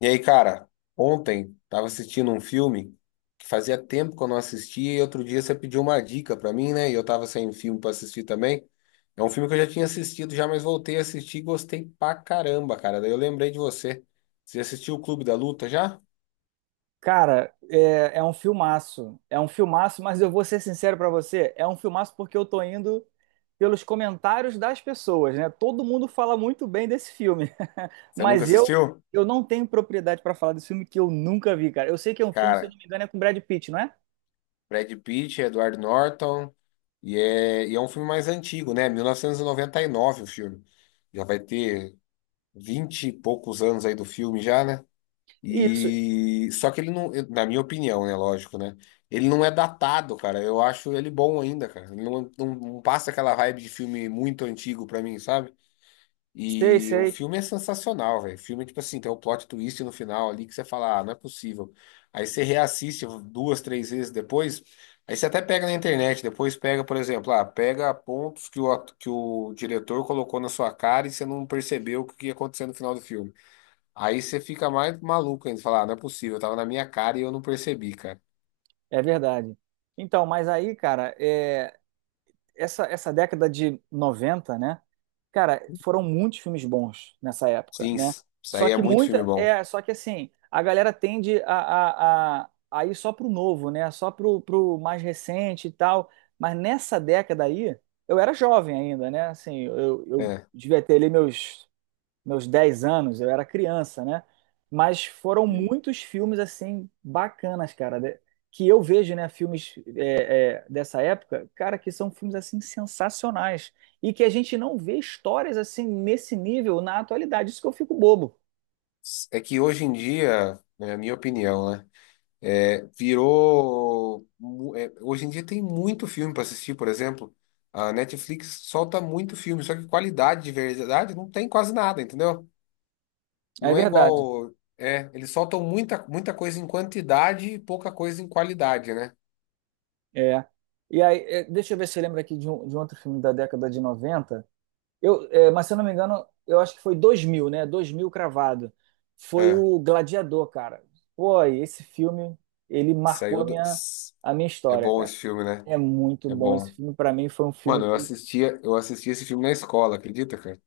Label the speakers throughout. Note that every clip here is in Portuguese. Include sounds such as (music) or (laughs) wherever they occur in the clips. Speaker 1: E aí, cara, ontem tava assistindo um filme que fazia tempo que eu não assistia e outro dia você pediu uma dica pra mim, né? E eu tava sem filme pra assistir também. É um filme que eu já tinha assistido já, mas voltei a assistir e gostei pra caramba, cara. Daí eu lembrei de você. Você assistiu o Clube da Luta já?
Speaker 2: Cara, é um filmaço. É um filmaço, mas eu vou ser sincero pra você, é um filmaço porque eu tô indo pelos comentários das pessoas, né? Todo mundo fala muito bem desse filme, (laughs)
Speaker 1: Você nunca
Speaker 2: mas eu
Speaker 1: assistiu?
Speaker 2: eu não tenho propriedade pra falar desse filme que eu nunca vi, cara. Eu sei que é um filme, se eu
Speaker 1: Cara,
Speaker 2: não me engano, é com Brad Pitt, não é?
Speaker 1: Brad Pitt, Edward Norton e é um filme mais antigo, né? 1999 o filme. Já vai ter 20 e poucos anos aí do filme já, né?
Speaker 2: Isso,
Speaker 1: E só que ele não, na minha opinião, né, lógico, né? Ele não é datado, cara. Eu acho ele bom ainda, cara. Ele não passa aquela vibe de filme muito antigo pra mim, sabe?
Speaker 2: sei,
Speaker 1: E o
Speaker 2: sei,
Speaker 1: filme é sensacional, velho. O filme, tipo assim, tem um plot twist no final ali que você fala, ah, não é possível. Aí você reassiste duas, três vezes depois. Aí você até pega na internet, depois pega, por exemplo, ah, pega pontos que o diretor colocou na sua cara e você não percebeu o que ia acontecer no final do filme. Aí você fica mais maluco ainda, falar, ah, não é possível, tava na minha cara e eu não percebi, cara.
Speaker 2: é verdade. Então, mas aí, cara. Essa década de noventa, né? Cara, foram muitos filmes bons nessa época,
Speaker 1: Sim,
Speaker 2: né?
Speaker 1: isso aí
Speaker 2: Só
Speaker 1: é
Speaker 2: que
Speaker 1: muito
Speaker 2: muita.
Speaker 1: filme bom.
Speaker 2: É, só que assim, a galera tende a ir só pro novo, né? Só pro mais recente e tal. Mas nessa década aí, eu era jovem ainda, né? Assim, eu
Speaker 1: É.
Speaker 2: devia ter ali meus 10 anos, eu era criança, né? Mas foram muitos filmes, assim, bacanas, cara. Que eu vejo, né? Filmes dessa época, cara, que são filmes assim sensacionais e que a gente não vê histórias assim nesse nível na atualidade. Isso que eu fico bobo.
Speaker 1: É que hoje em dia, né, é a minha opinião, né? Hoje em dia tem muito filme pra assistir, por exemplo. A Netflix solta muito filme, só que qualidade de verdade não tem quase nada, entendeu?
Speaker 2: É
Speaker 1: Não é
Speaker 2: verdade.
Speaker 1: igual. É, eles soltam muita, muita coisa em quantidade e pouca coisa em qualidade, né?
Speaker 2: É. E aí, deixa eu ver se eu lembro aqui de um outro filme da década de 90. Mas se eu não me engano, eu acho que foi 2000, né? 2000 cravado. Foi
Speaker 1: É,
Speaker 2: o Gladiador, cara. Pô, e esse filme, ele marcou a
Speaker 1: saiu do.
Speaker 2: minha, a minha
Speaker 1: É
Speaker 2: história,
Speaker 1: bom
Speaker 2: cara.
Speaker 1: esse filme, né?
Speaker 2: É muito
Speaker 1: É
Speaker 2: bom esse
Speaker 1: bom.
Speaker 2: filme. Pra mim, foi um filme
Speaker 1: Mano, eu
Speaker 2: que,
Speaker 1: assistia, eu assistia esse filme na escola, acredita, cara?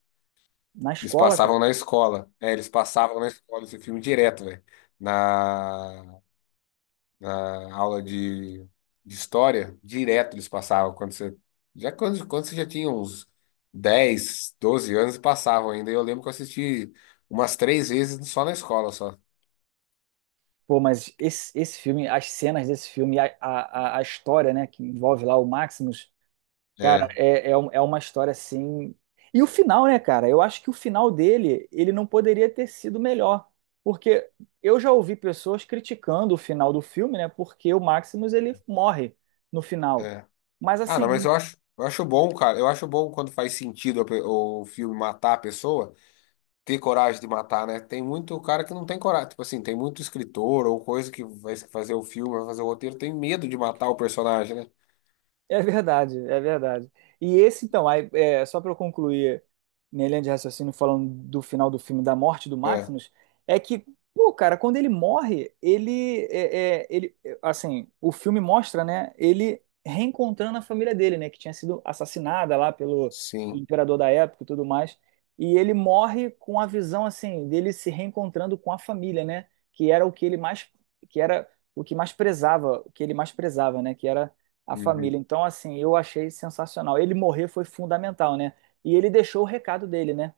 Speaker 2: na
Speaker 1: Eles
Speaker 2: escola, cara.
Speaker 1: passavam na escola. É, eles passavam na escola esse filme direto, velho. Na, na aula de história, direto eles passavam. Quando você já tinha uns 10, 12 anos, passavam ainda. Eu lembro que eu assisti umas três vezes só na escola, só.
Speaker 2: Pô, mas esse filme, as cenas desse filme, a história, né, que envolve lá o Maximus, cara,
Speaker 1: É,
Speaker 2: é uma história assim. E o final, né, cara? Eu acho que o final dele, ele não poderia ter sido melhor. Porque eu já ouvi pessoas criticando o final do filme, né, porque o Maximus ele morre no final.
Speaker 1: é.
Speaker 2: Mas
Speaker 1: Ah, não, mas
Speaker 2: assim,
Speaker 1: eu acho bom, cara. Eu acho bom quando faz sentido o filme matar a pessoa. Ter coragem de matar, né? Tem muito cara que não tem coragem. Tipo assim, tem muito escritor ou coisa que vai fazer o filme, vai fazer o roteiro, tem medo de matar o personagem, né?
Speaker 2: é verdade, é verdade. E esse, então, aí, só para eu concluir minha linha de raciocínio falando do final do filme, da morte do
Speaker 1: É,
Speaker 2: Maximus, é que, pô, cara, quando ele morre, ele, assim, o filme mostra, né, ele reencontrando a família dele, né, que tinha sido assassinada lá pelo
Speaker 1: sim.
Speaker 2: imperador da época e tudo mais, e ele morre com a visão, assim, dele se reencontrando com a família, né, que era o que ele mais, que era o que mais prezava, o que ele mais prezava, né, que era a
Speaker 1: Uhum.
Speaker 2: família. Então, assim, eu achei sensacional. Ele morrer foi fundamental, né? E ele deixou o recado dele, né?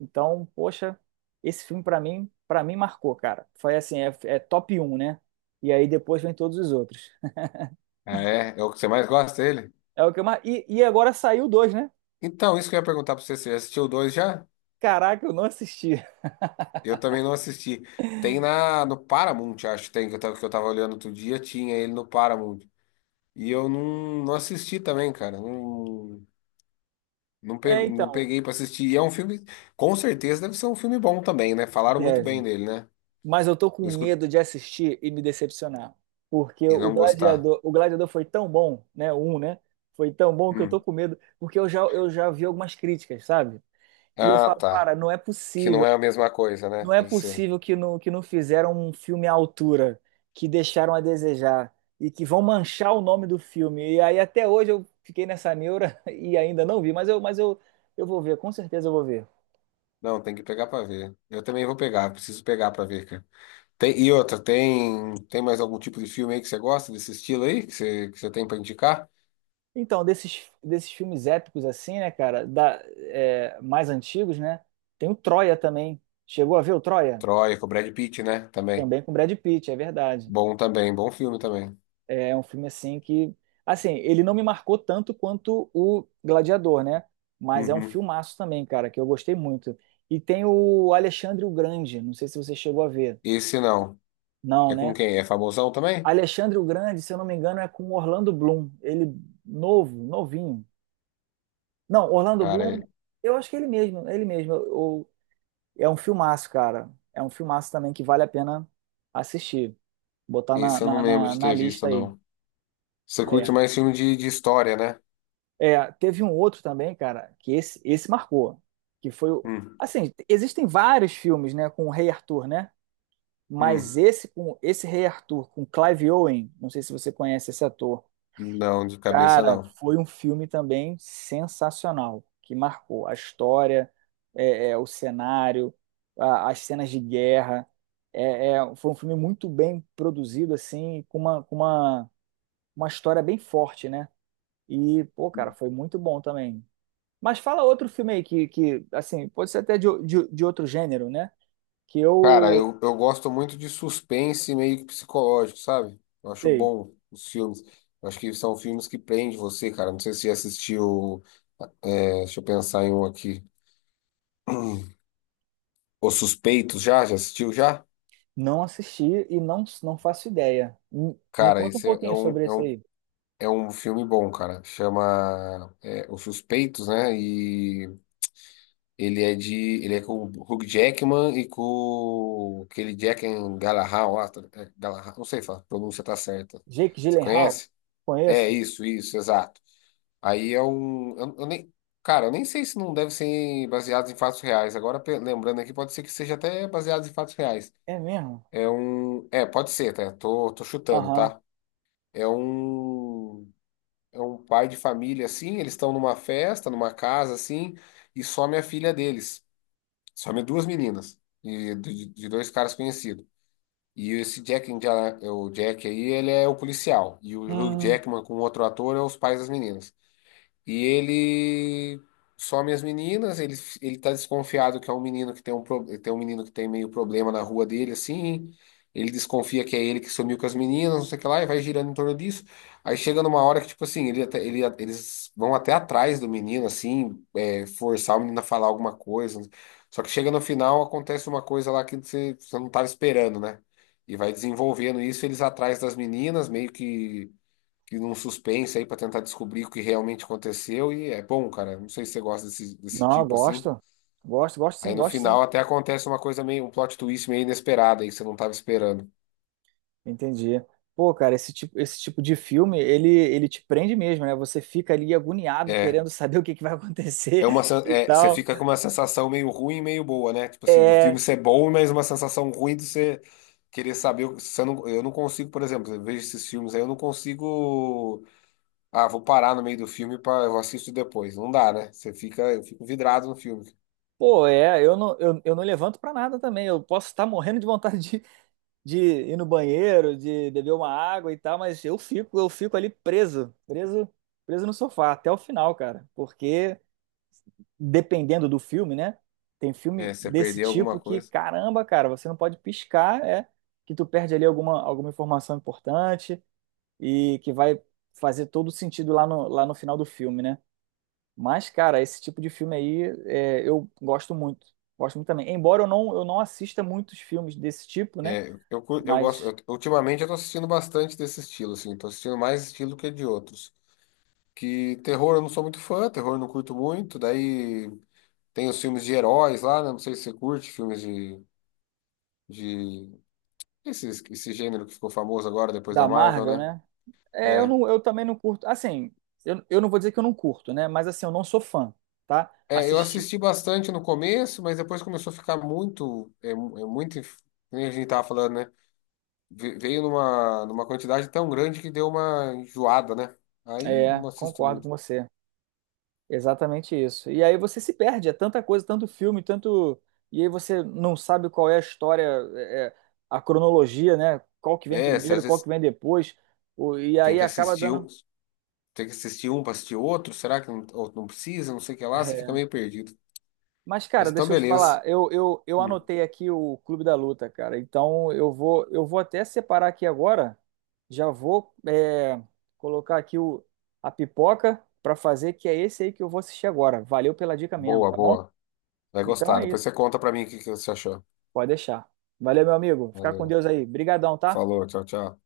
Speaker 2: Então, poxa, esse filme para mim marcou, cara. Foi assim, é top 1, né? E aí depois vem todos os outros. (laughs)
Speaker 1: Ah, é? É o que você mais gosta dele?
Speaker 2: É o que eu mar... e agora saiu dois, né?
Speaker 1: Então, isso que eu ia perguntar pra você, você assistiu o dois já?
Speaker 2: Caraca, eu não assisti. (laughs)
Speaker 1: Eu também não assisti. Tem na, no Paramount, acho, tem, que eu tava olhando outro dia, tinha ele no Paramount. E eu não assisti também, cara.
Speaker 2: É,
Speaker 1: Não
Speaker 2: então,
Speaker 1: peguei pra assistir. E é um filme, com certeza deve ser um filme bom também, né? Falaram muito bem
Speaker 2: deve.
Speaker 1: dele, né?
Speaker 2: Mas eu tô com
Speaker 1: Eu
Speaker 2: medo de assistir e me decepcionar. Porque
Speaker 1: e
Speaker 2: o
Speaker 1: não gostar.
Speaker 2: Gladiador, o Gladiador foi tão bom, né? O um, né? Foi tão bom que eu tô
Speaker 1: Hum.
Speaker 2: com medo, porque eu já vi algumas críticas, sabe? E eu
Speaker 1: Ah,
Speaker 2: falo,
Speaker 1: tá.
Speaker 2: cara, não é
Speaker 1: Que não
Speaker 2: possível.
Speaker 1: é a mesma coisa,
Speaker 2: Não
Speaker 1: né?
Speaker 2: é
Speaker 1: Deve ser.
Speaker 2: possível que não fizeram um filme à altura, que deixaram a desejar e que vão manchar o nome do filme. E aí até hoje eu fiquei nessa neura (laughs) e ainda não vi, mas eu, eu vou ver, com certeza eu vou ver.
Speaker 1: Não, tem que pegar pra ver. Eu também vou pegar, preciso pegar pra ver, cara. Tem, e outra, tem mais algum tipo de filme aí que você gosta desse estilo aí? Que você tem pra indicar?
Speaker 2: Então, desses filmes épicos assim, né, cara, mais antigos, né, tem o Troia também. Chegou a ver o Troia?
Speaker 1: Troia, com o Brad Pitt, né? Também.
Speaker 2: Também com Brad Pitt, é verdade.
Speaker 1: Bom também, bom filme também.
Speaker 2: É um filme assim que, assim, ele não me marcou tanto quanto o Gladiador, né? Mas é um
Speaker 1: Uhum.
Speaker 2: filmaço também, cara, que eu gostei muito. E tem o Alexandre o Grande, não sei se você chegou a ver.
Speaker 1: Esse não.
Speaker 2: Não,
Speaker 1: É com
Speaker 2: né?
Speaker 1: quem? É famosão também?
Speaker 2: Alexandre o Grande, se eu não me engano, é com Orlando Bloom. Ele novo, novinho. Não, Orlando
Speaker 1: Cara,
Speaker 2: Bloom, eu acho que é ele mesmo, é ele mesmo. É um filmaço, cara. É um filmaço também que vale a pena assistir. Botar na,
Speaker 1: esse eu não
Speaker 2: na,
Speaker 1: lembro
Speaker 2: na
Speaker 1: de
Speaker 2: na
Speaker 1: ter visto,
Speaker 2: lista aí.
Speaker 1: não. Você
Speaker 2: É.
Speaker 1: curte mais filme de história, né?
Speaker 2: É, teve um outro também, cara, que esse marcou. Que foi.
Speaker 1: Hum,
Speaker 2: Assim, existem vários filmes, né, com o Rei Arthur, né? Mas
Speaker 1: hum.
Speaker 2: esse com esse Rei Arthur, com Clive Owen, não sei se você conhece esse ator.
Speaker 1: Não, de cabeça
Speaker 2: Cara,
Speaker 1: não.
Speaker 2: foi um filme também sensacional, que marcou a história, o cenário, as cenas de guerra. Foi um filme muito bem produzido, assim, com uma história bem forte, né? E, pô, cara, foi muito bom também. Mas fala outro filme aí que assim, pode ser até de outro gênero, né? Que
Speaker 1: Cara,
Speaker 2: eu,
Speaker 1: eu gosto muito de suspense meio que psicológico, sabe? Eu acho
Speaker 2: sei,
Speaker 1: bom os filmes. Eu acho que são filmes que prendem você, cara. Não sei se você já assistiu. É, deixa eu pensar em um aqui. (clears throat) Os Suspeitos já? Já assistiu já?
Speaker 2: não assisti e não, não faço ideia. Me
Speaker 1: Cara,
Speaker 2: conta um
Speaker 1: esse é, é
Speaker 2: pouquinho
Speaker 1: um,
Speaker 2: sobre
Speaker 1: é
Speaker 2: esse
Speaker 1: um,
Speaker 2: aí.
Speaker 1: é um filme bom, cara. Chama é, Os Suspeitos, né? E ele é de. Ele é com o Hugh Jackman e com aquele Jack and Galahad, lá, é, Galahad, não sei se a pronúncia tá certa.
Speaker 2: Jake
Speaker 1: Você
Speaker 2: Gyllenhaal?
Speaker 1: conhece? É
Speaker 2: Conheço?
Speaker 1: isso, isso, exato. Aí é um. Eu nem, Cara, eu nem sei se não deve ser baseado em fatos reais. Agora, lembrando aqui, pode ser que seja até baseado em fatos reais.
Speaker 2: É mesmo?
Speaker 1: É um. É, pode ser, tá? Tô chutando,
Speaker 2: Aham.
Speaker 1: tá? É um. É um pai de família, assim. Eles estão numa festa, numa casa, assim. E some a filha deles. Some duas meninas. De dois caras conhecidos. E esse Jack, o Jack aí, ele é o policial. E o Hugh
Speaker 2: Hum.
Speaker 1: Jackman com outro ator é os pais das meninas. E ele some as meninas, ele tá desconfiado que é um menino que tem um, tem um menino que tem meio problema na rua dele, assim. Ele desconfia que é ele que sumiu com as meninas, não sei o que lá, e vai girando em torno disso. Aí chega numa hora que, tipo assim, eles vão até atrás do menino, assim, é, forçar o menino a falar alguma coisa. Só que chega no final, acontece uma coisa lá que você não tava esperando, né? E vai desenvolvendo isso, eles atrás das meninas, meio que num suspense aí pra tentar descobrir o que realmente aconteceu e é bom, cara. Não sei se você gosta desse
Speaker 2: Não, eu
Speaker 1: tipo assim.
Speaker 2: gosto. Gosto, gosto
Speaker 1: Aí
Speaker 2: sim,
Speaker 1: no
Speaker 2: gosto sim.
Speaker 1: final até acontece uma coisa meio, um plot twist meio inesperado aí que você não tava esperando.
Speaker 2: Entendi. Pô, cara, esse tipo de filme, ele te prende mesmo, né? Você fica ali agoniado,
Speaker 1: É,
Speaker 2: querendo saber o que que vai acontecer (laughs) e
Speaker 1: você
Speaker 2: tal.
Speaker 1: fica com uma sensação meio ruim e meio boa, né? Tipo assim, do filme
Speaker 2: É,
Speaker 1: ser bom, mas uma sensação ruim de você querer saber. Você não, eu não consigo, por exemplo, eu vejo esses filmes aí, eu não consigo. Ah, vou parar no meio do filme para eu assisto depois. Não dá, né? Você fica, eu fico vidrado no filme.
Speaker 2: pô, eu não levanto pra nada também. Eu posso estar morrendo de vontade de ir no banheiro, de beber uma água e tal, mas eu fico ali preso, preso, preso no sofá até o final, cara. Porque dependendo do filme, né? Tem
Speaker 1: É,
Speaker 2: filme
Speaker 1: se você
Speaker 2: desse
Speaker 1: perder alguma
Speaker 2: tipo que,
Speaker 1: coisa.
Speaker 2: caramba, cara, você não pode piscar, é que tu perde ali alguma informação importante e que vai fazer todo sentido lá no final do filme, né? Mas, cara, esse tipo de filme aí eu gosto muito. Gosto muito também. Embora eu não assista muitos filmes desse tipo, né?
Speaker 1: É, eu gosto.
Speaker 2: Mas
Speaker 1: Ultimamente eu tô assistindo bastante desse estilo, assim. Tô assistindo mais estilo que de outros. Que terror eu não sou muito fã, terror eu não curto muito. Daí tem os filmes de heróis lá, né? Não sei se você curte filmes de... Esse, esse gênero que ficou famoso agora depois da
Speaker 2: da
Speaker 1: Marvel,
Speaker 2: Marvel,
Speaker 1: né?
Speaker 2: né? É, eu
Speaker 1: É.
Speaker 2: não, eu também não curto. Assim, eu não vou dizer que eu não curto, né? Mas assim, eu não sou fã, tá?
Speaker 1: É, eu
Speaker 2: Assistir.
Speaker 1: assisti bastante no começo, mas depois começou a ficar muito, é muito, que nem a gente tava falando, né? Veio numa, numa quantidade tão grande que deu uma enjoada, né? Aí
Speaker 2: É,
Speaker 1: não assisto
Speaker 2: concordo com
Speaker 1: muito.
Speaker 2: você. Exatamente isso. E aí você se perde, é tanta coisa, tanto filme, tanto. E aí você não sabe qual é a história, é, é, a cronologia, né? Qual que vem
Speaker 1: É, se às
Speaker 2: primeiro, qual
Speaker 1: vezes
Speaker 2: que vem depois. E
Speaker 1: tem
Speaker 2: aí
Speaker 1: que
Speaker 2: acaba
Speaker 1: assistir,
Speaker 2: dando.
Speaker 1: tem que assistir um para assistir outro? Será que não, ou não precisa? Não sei o que lá, você fica
Speaker 2: É,
Speaker 1: meio perdido.
Speaker 2: mas,
Speaker 1: Mas
Speaker 2: cara,
Speaker 1: então,
Speaker 2: deixa eu te
Speaker 1: beleza.
Speaker 2: falar, eu
Speaker 1: Hum,
Speaker 2: anotei aqui o Clube da Luta, cara. Então eu vou até separar aqui agora. Já vou, colocar aqui a pipoca pra fazer, que é esse aí que eu vou assistir agora. Valeu pela dica mesmo,
Speaker 1: boa,
Speaker 2: tá bom?
Speaker 1: boa. Vai
Speaker 2: Então
Speaker 1: gostar.
Speaker 2: é
Speaker 1: Depois
Speaker 2: isso.
Speaker 1: você conta pra mim o que que você achou.
Speaker 2: Pode deixar. Valeu, meu amigo. Fica com
Speaker 1: Valeu.
Speaker 2: Deus aí. Brigadão, tá?
Speaker 1: Falou, tchau, tchau.